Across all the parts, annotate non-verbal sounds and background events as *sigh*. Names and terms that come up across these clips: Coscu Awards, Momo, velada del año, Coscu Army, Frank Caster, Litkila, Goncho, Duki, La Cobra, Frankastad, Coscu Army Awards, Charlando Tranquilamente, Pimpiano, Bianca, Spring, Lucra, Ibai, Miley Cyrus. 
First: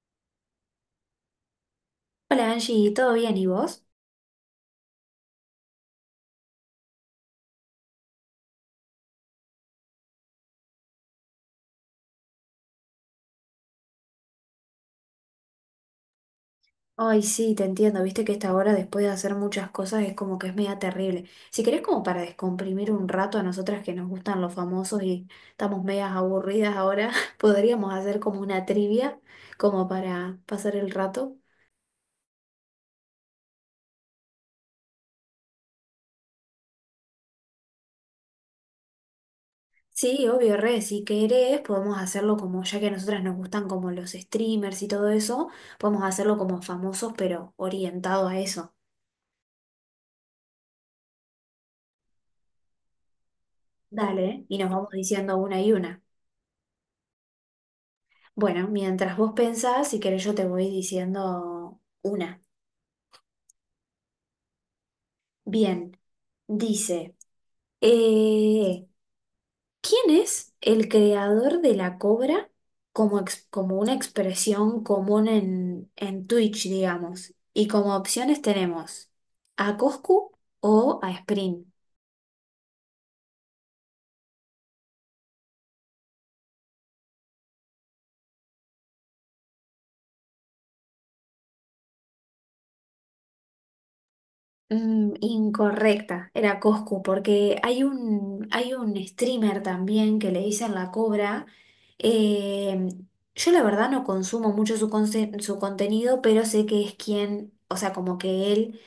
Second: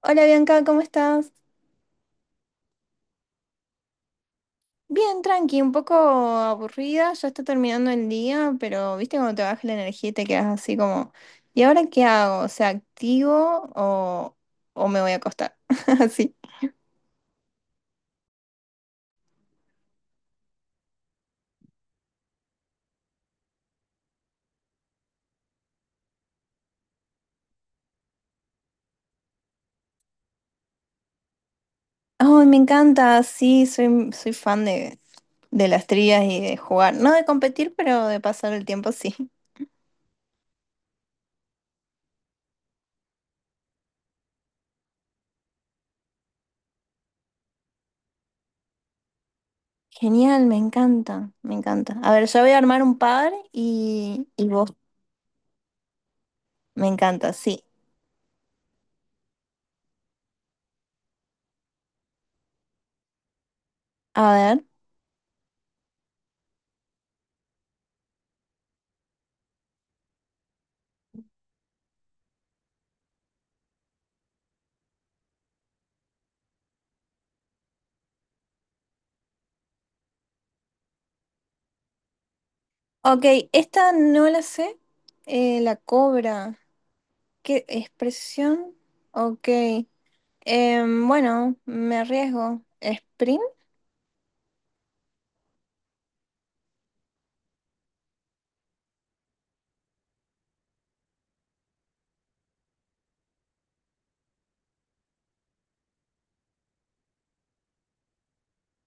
Hola Bianca, ¿cómo estás? Hola Angie, ¿todo bien? ¿Y vos? Bien, tranqui, un poco aburrida, ya está terminando el día, pero viste cuando te baja la energía y te quedas así como, ¿y ahora qué hago? O sea, ¿activo o me voy a acostar? *laughs* Así. Ay, sí, te entiendo, viste que esta hora después de hacer muchas cosas es como que es media terrible. Si querés como para descomprimir un rato a nosotras que nos gustan los famosos y estamos medias aburridas ahora, *laughs* podríamos hacer como una trivia, como para pasar el rato. Ay, me encanta, sí, soy fan de las trías y de jugar. No de competir, pero de pasar el tiempo, sí. Sí, obvio, re, si querés podemos hacerlo como, ya que a nosotras nos gustan como los streamers y todo eso, podemos hacerlo como famosos pero orientado a eso. Genial, me encanta, me encanta. A ver, yo voy a armar un par y, Dale. y Y nos vos, vamos diciendo una y una. me encanta, sí. Bueno, mientras vos pensás, si querés yo te voy diciendo una. A ver. Bien, dice, eh, ¿quién es el creador de la cobra como, como una expresión común en Twitch, digamos? Y como opciones tenemos a Coscu o a Spring. Ok, esta no la sé. La cobra. ¿Qué expresión? Ok. Bueno, me arriesgo. ¿Sprint? Mm, incorrecta, era Coscu, porque hay un streamer también que le dicen La Cobra. Eh, yo la verdad no consumo mucho su, su contenido, pero sé que es quien, o sea, como que él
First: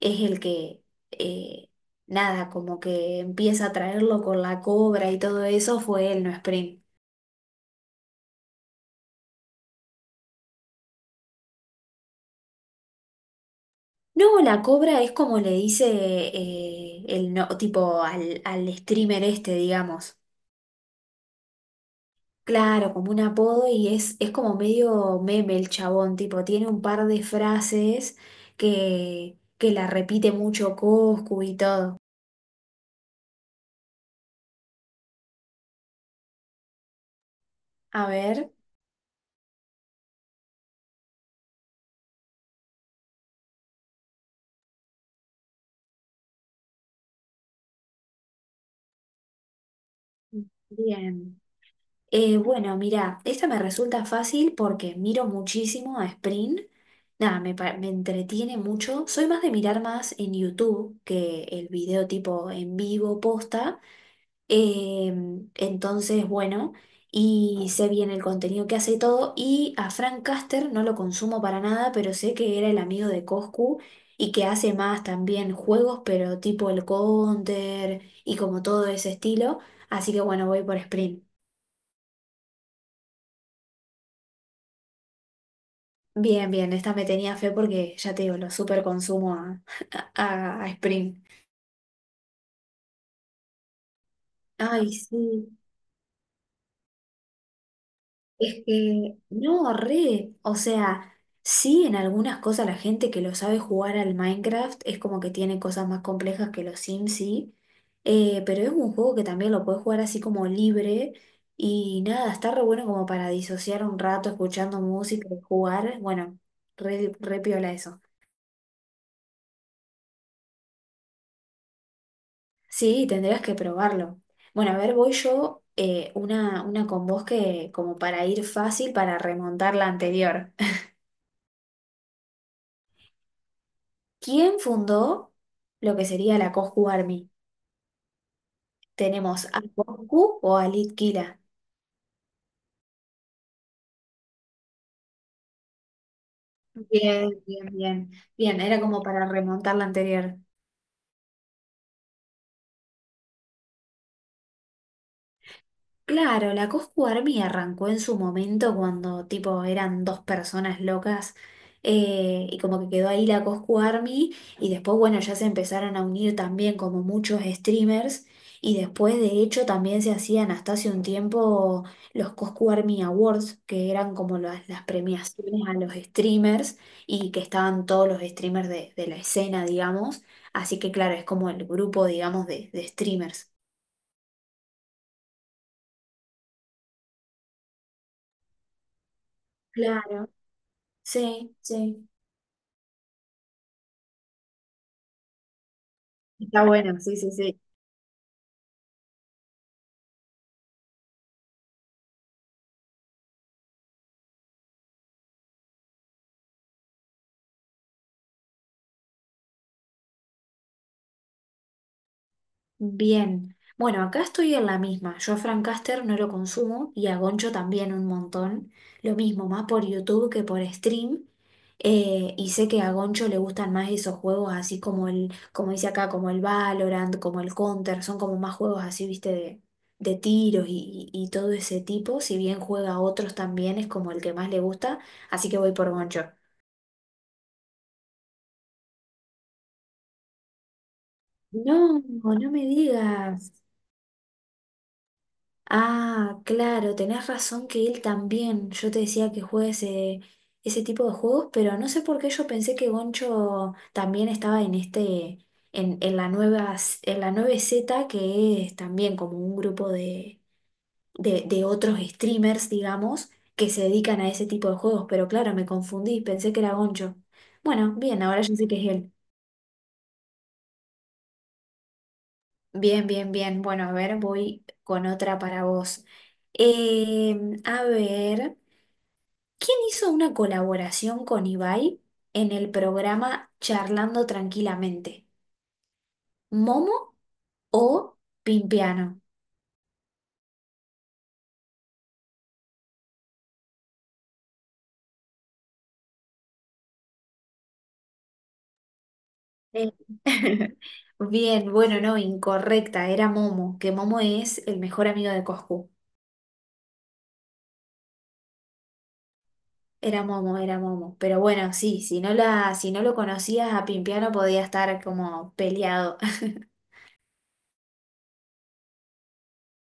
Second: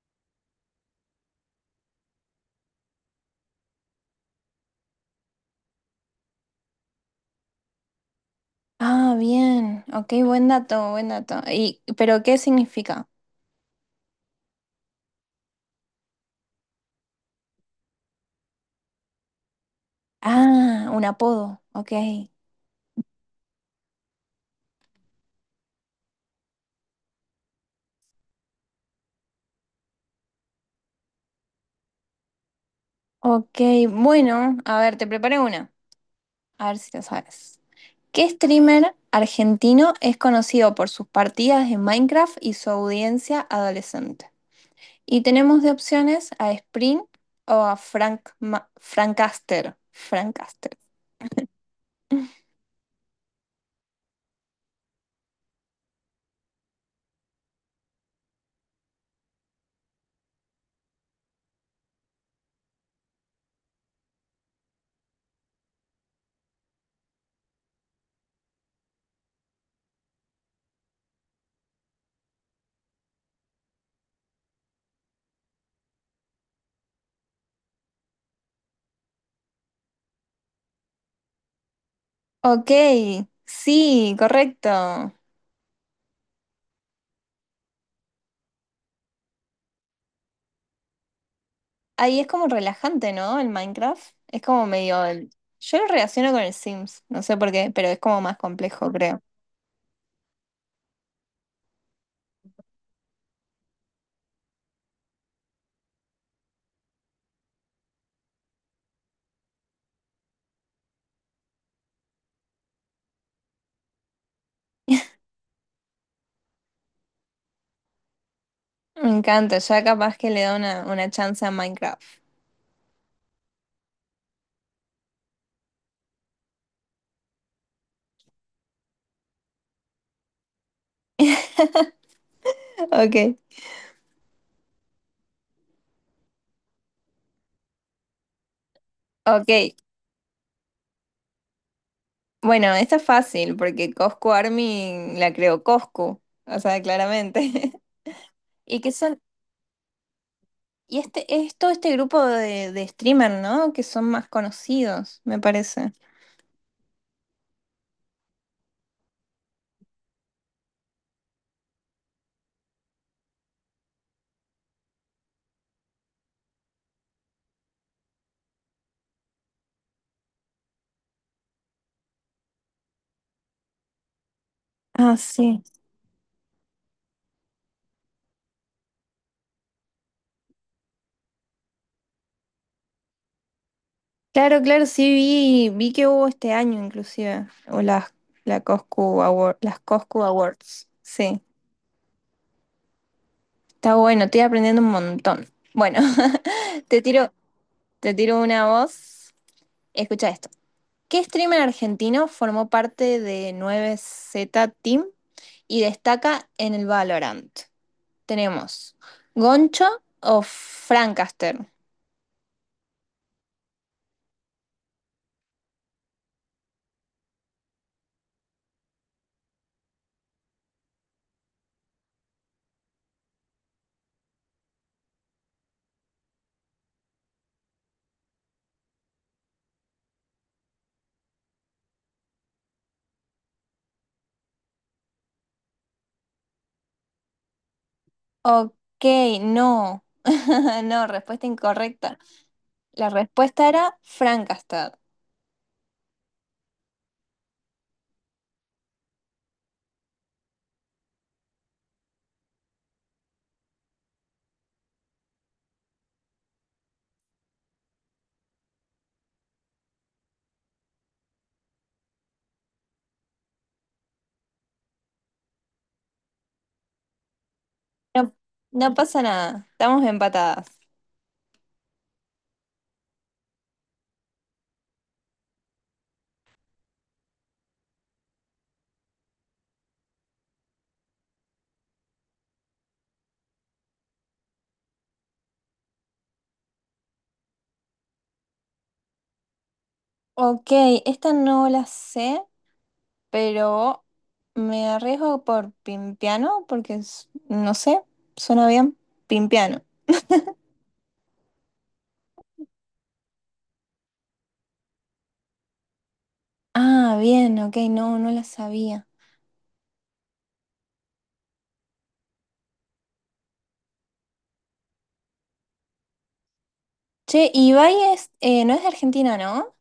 es el que, eh, nada, como que empieza a traerlo con La Cobra y todo eso, fue él, no Spring. Ah, bien. Ok, buen dato, buen dato. Y ¿pero qué significa? No, La Cobra es como le dice el no, tipo al streamer este, digamos. Ah, un apodo. Ok. Claro, como un apodo y es como medio meme el chabón, tipo, tiene un par de frases que la repite mucho Coscu y todo. Ok, bueno, a ver, te preparé una. A ver si lo sabes. A ¿Qué ver, streamer argentino es conocido por sus partidas en Minecraft y su audiencia adolescente? Y tenemos de opciones a Spring o a Frank Caster. Frank Caster. bien. Bueno, mira, esta me resulta fácil porque miro muchísimo a Sprint. Nada, me entretiene mucho. Soy más de mirar más en YouTube que el video tipo en vivo posta. Entonces, bueno, y sé bien el contenido que hace y todo. Y a Frank Caster no lo consumo para nada, pero sé que era el amigo de Coscu y que hace más también juegos, pero tipo el Counter y como todo ese estilo. Así que bueno, voy por Sprint. Ok, sí, correcto. Bien, bien, esta me tenía fe porque ya te digo, lo super consumo a *laughs* a Sprint. Ahí es como relajante, ¿no? El Minecraft. Es como Ay, medio el- sí. Yo lo relaciono con el Sims, no sé por qué, pero es como más Es complejo, que, creo. no, re, o sea, sí en algunas cosas la gente que lo sabe jugar al Minecraft es como que tiene cosas más complejas que los Sims, sí, pero es un juego que también lo puedes jugar así como libre y nada, está re bueno como para disociar un rato escuchando música y jugar, bueno, re, re piola eso. Me encanta, ya capaz que le da una chance a Minecraft. Sí, tendrías que probarlo. Bueno, a ver, voy yo una con vos que como para ir fácil para remontar la anterior. Ok, ¿Quién fundó lo que sería la Coscu Army? Tenemos ok. a Coscu o a Litkila. Bueno, esta es fácil porque Coscu Army la creó Coscu, o sea, Bien, bien, claramente. bien. Bien, *laughs* ¿Y era qué como son? para remontar la anterior. Y este es todo este grupo de streamer, ¿no? Que son más conocidos, me parece. Claro, la Coscu Army arrancó en su momento cuando tipo eran dos personas locas y como que quedó ahí la Coscu Army y después bueno ya se empezaron a unir también como muchos streamers y después de hecho también se hacían hasta hace un tiempo los Coscu Army Awards que eran como las Ah, sí. premiaciones a los streamers y que estaban todos los streamers de la escena digamos, así que claro es como el grupo digamos de streamers. Claro, claro, sí vi que hubo este año inclusive. O las, la Coscu Award, las Coscu Claro, Awards. Sí. sí, sí. Está bueno, estoy aprendiendo un montón. Bueno, Está *laughs* bueno, te sí, sí, tiro, sí. te tiro una voz. Escucha esto. ¿Qué streamer argentino formó parte de 9z Team y destaca en el Valorant? Tenemos Goncho o Francaster. Bien. Bueno, acá estoy en la misma. Yo a Frank Caster no lo consumo y a Goncho también un montón. Lo mismo, más por YouTube que por stream. Y sé que a Goncho le gustan más esos juegos así como el, como dice acá, como el Valorant, como el Counter. Son como más juegos así, viste, de tiros y todo ese tipo. Si bien juega a otros también, es como el que más le gusta. Así que voy por Goncho. Ok, no. *laughs* No, respuesta No, incorrecta. no me La digas. respuesta era Frankastad. Ah, claro, tenés razón que él también. Yo te decía que juegue ese, ese tipo de juegos, pero no sé por qué yo pensé que Goncho también estaba en este, en la nueva, en la nueve z que es también como un grupo de otros streamers, digamos, que se dedican a ese tipo de juegos. Pero claro, me confundí, pensé que era Goncho. Bueno, bien, No, ahora yo sé que es no él. pasa nada, estamos empatadas. Bien, bien, bien. Bueno, a ver, voy con otra para vos. A ver. ¿Quién hizo una colaboración con Ibai en el programa Charlando Tranquilamente? ¿Momo o Pimpiano? Ok, esta no la sé, pero me arriesgo por Pimpiano porque es- no sé, suena bien. Pimpiano. Eh, *laughs* bien, bueno, no, incorrecta, era Momo, que Momo es el mejor amigo de Coscu. Ah, bien, ok, no, no la sabía. Era Momo, era Momo. Pero bueno, sí, si no lo conocías a Pimpiano podía estar como peleado. *laughs* Che, Ibai es, no es de Argentina, ¿no?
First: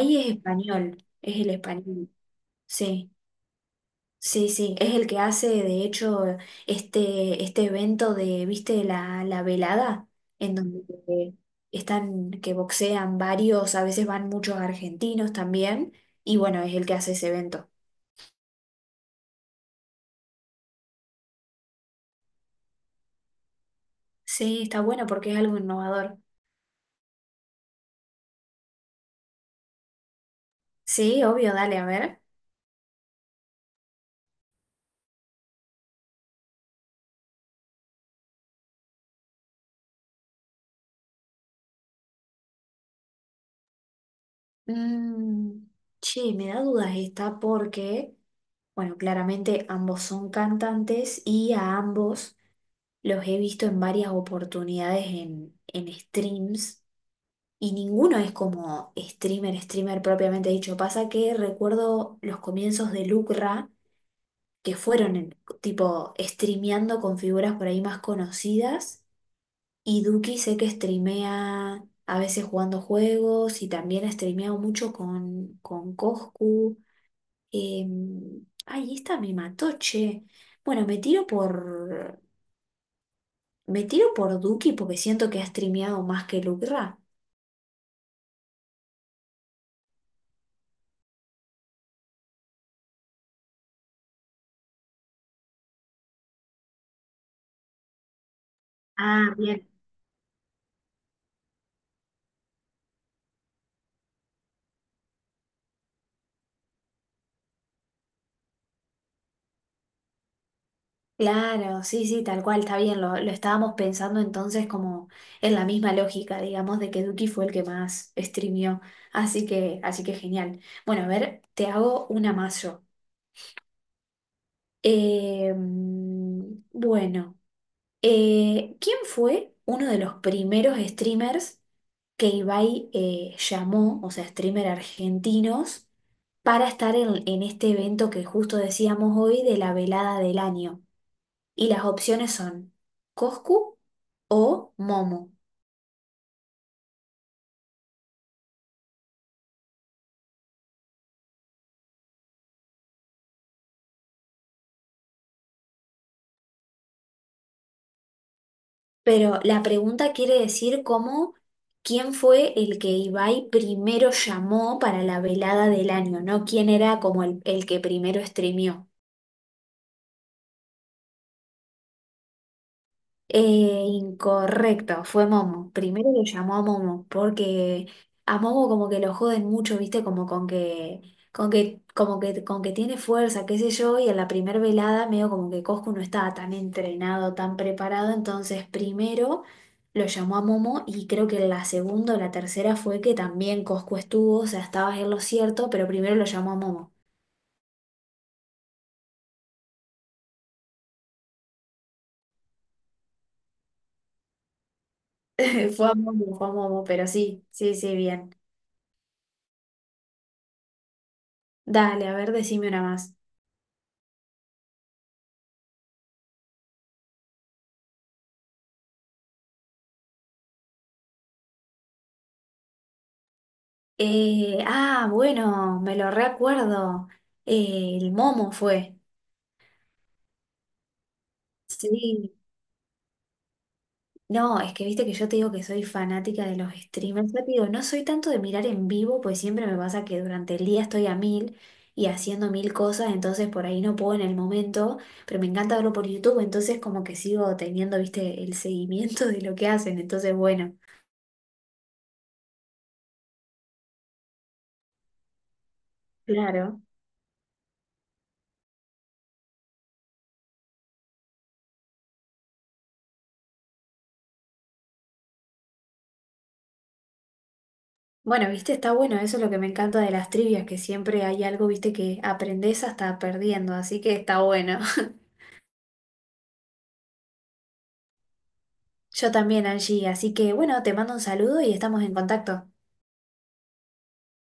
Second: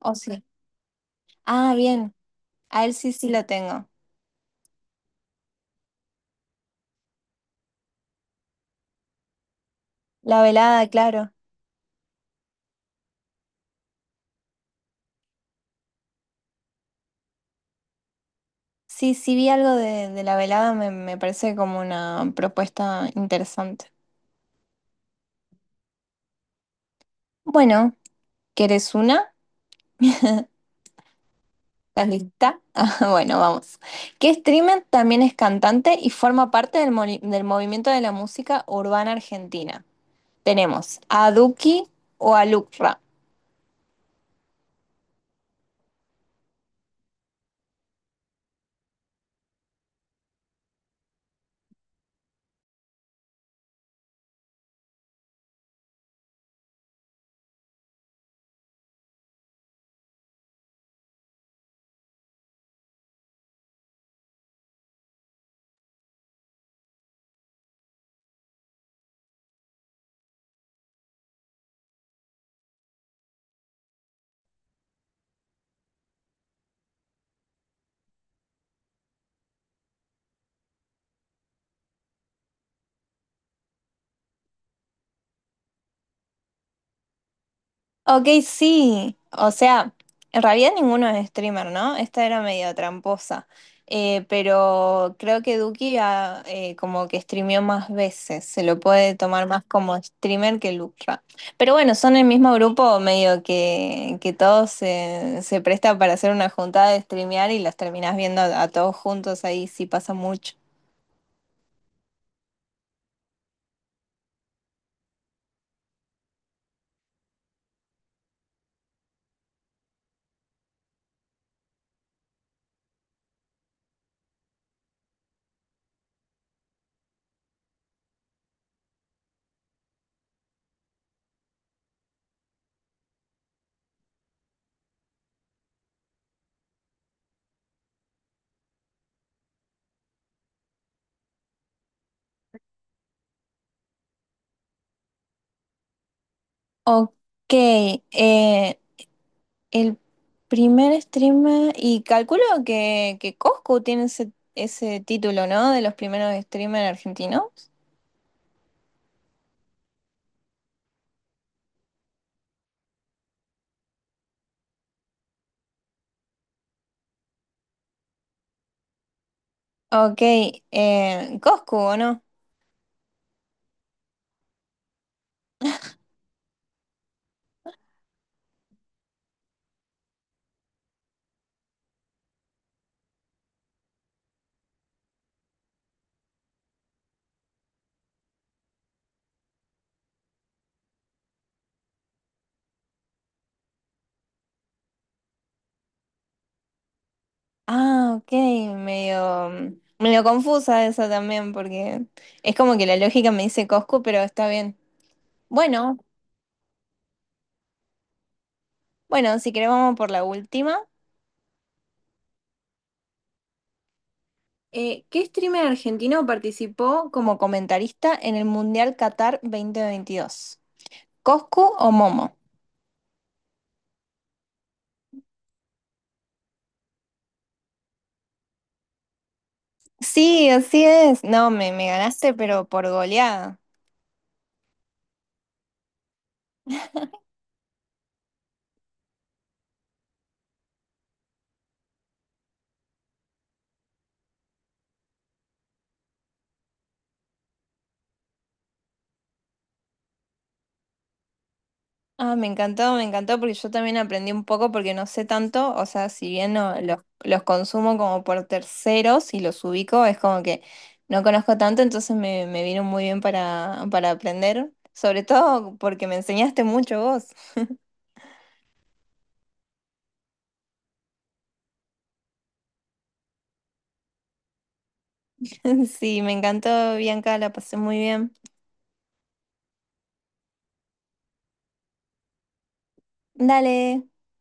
¿O es sí? español, es el Ah, español. bien, a él Sí. sí, sí lo tengo. Sí, sí, es el que hace, de hecho, este evento de, ¿viste? La velada, La en donde velada, claro. eh, están, que boxean varios, a veces van muchos argentinos también, y bueno, es el que hace ese evento. Sí, sí vi algo de la velada, me parece como una propuesta interesante. Sí, está bueno porque es algo innovador. Bueno, ¿querés una? Sí, obvio, dale, a ¿Estás ver. lista? *laughs* Ah, bueno, vamos. Que streamer también es cantante y forma parte del movimiento de la música urbana argentina. Tenemos a Duki o a Lucra. Mm, che, me da dudas esta porque, bueno, claramente ambos son cantantes y a ambos los he visto en varias oportunidades en streams. Y ninguno es como streamer, streamer propiamente dicho. Pasa que recuerdo los comienzos de Lucra, que tipo streameando con figuras por ahí más conocidas. Y Duki sé que streamea a veces jugando juegos y también ha streameado mucho con Coscu. Eh, ay, esta me mató, che. Bueno, me tiro por Duki porque siento que ha streameado más que Lucra. Ok, sí. O sea, en realidad ninguno es streamer, ¿no? Esta era medio tramposa. Pero creo que Duki ah, como que streameó más veces. Se lo puede Ah, tomar más bien. como streamer que Lucra. Pero bueno, son el mismo grupo, medio que todos se presta para hacer una juntada de streamear y los terminás viendo a todos juntos ahí, sí pasa mucho. Claro, sí, sí, tal cual, está bien. Lo estábamos pensando entonces como en la misma lógica, digamos, de que Duki fue el que más streamió. Así que genial. Bueno, a ver, te hago una más yo. Mm, bueno, ¿quién fue uno de los primeros streamers que Ibai llamó, o sea, streamer argentinos, para estar en este evento que justo decíamos hoy de la velada del año? Y las opciones son Coscu o Momo. Ok, eh, el primer streamer, y calculo que Coscu tiene ese, ese título, ¿no? De los primeros streamers argentinos. Pero la pregunta quiere decir cómo, quién fue el que Ibai primero llamó para la velada del año, no quién era como el que primero streameó. Ok, Coscu, ¿o no? Incorrecto, fue Momo. Primero lo llamó a Momo, porque a Momo como que lo joden mucho, viste, como con que, como que, con que tiene fuerza, qué sé yo, y en la primer velada medio como que Coscu no estaba tan entrenado, tan preparado, entonces primero lo llamó a Momo y creo que la segunda o la tercera fue que también Coscu estuvo, o sea, estaba en lo cierto, pero primero lo llamó a Momo. Ah, ok, medio, medio confusa esa también, porque es como que la lógica me dice Coscu, pero está bien. *laughs* Bueno, fue a Momo, pero sí, sí, sí, bien. bueno, si querés vamos por la última. Dale, a ver, decime una más. ¿Qué streamer argentino participó como comentarista en el Mundial Qatar 2022? ¿Coscu o Momo? Ah, bueno, me lo recuerdo. El Momo fue. Sí, así es. No, me Sí. ganaste, pero por goleada. No, es que viste que yo te digo que soy fanática de los streamers. Ya te digo, no soy tanto de mirar en vivo, pues siempre me pasa que durante el día estoy a mil y haciendo mil cosas, entonces por ahí no puedo en el momento, pero me encanta verlo por YouTube, entonces como que sigo teniendo, viste, el seguimiento de lo que hacen. Entonces, bueno, Ah, me encantó porque yo también aprendí un poco porque no sé tanto, o sea, si bien no, claro. Los consumo como por terceros y los ubico, es como que no conozco tanto, entonces me vino muy bien para aprender, sobre todo porque me enseñaste mucho vos. Bueno, viste, está bueno, eso es lo que me encanta de las trivias, que siempre hay algo, viste, que aprendés hasta perdiendo, así que está bueno. *laughs* *laughs* Sí, me encantó, Bianca, la pasé muy bien. Yo también, Angie, así que bueno, te mando un saludo y estamos en contacto. Dale.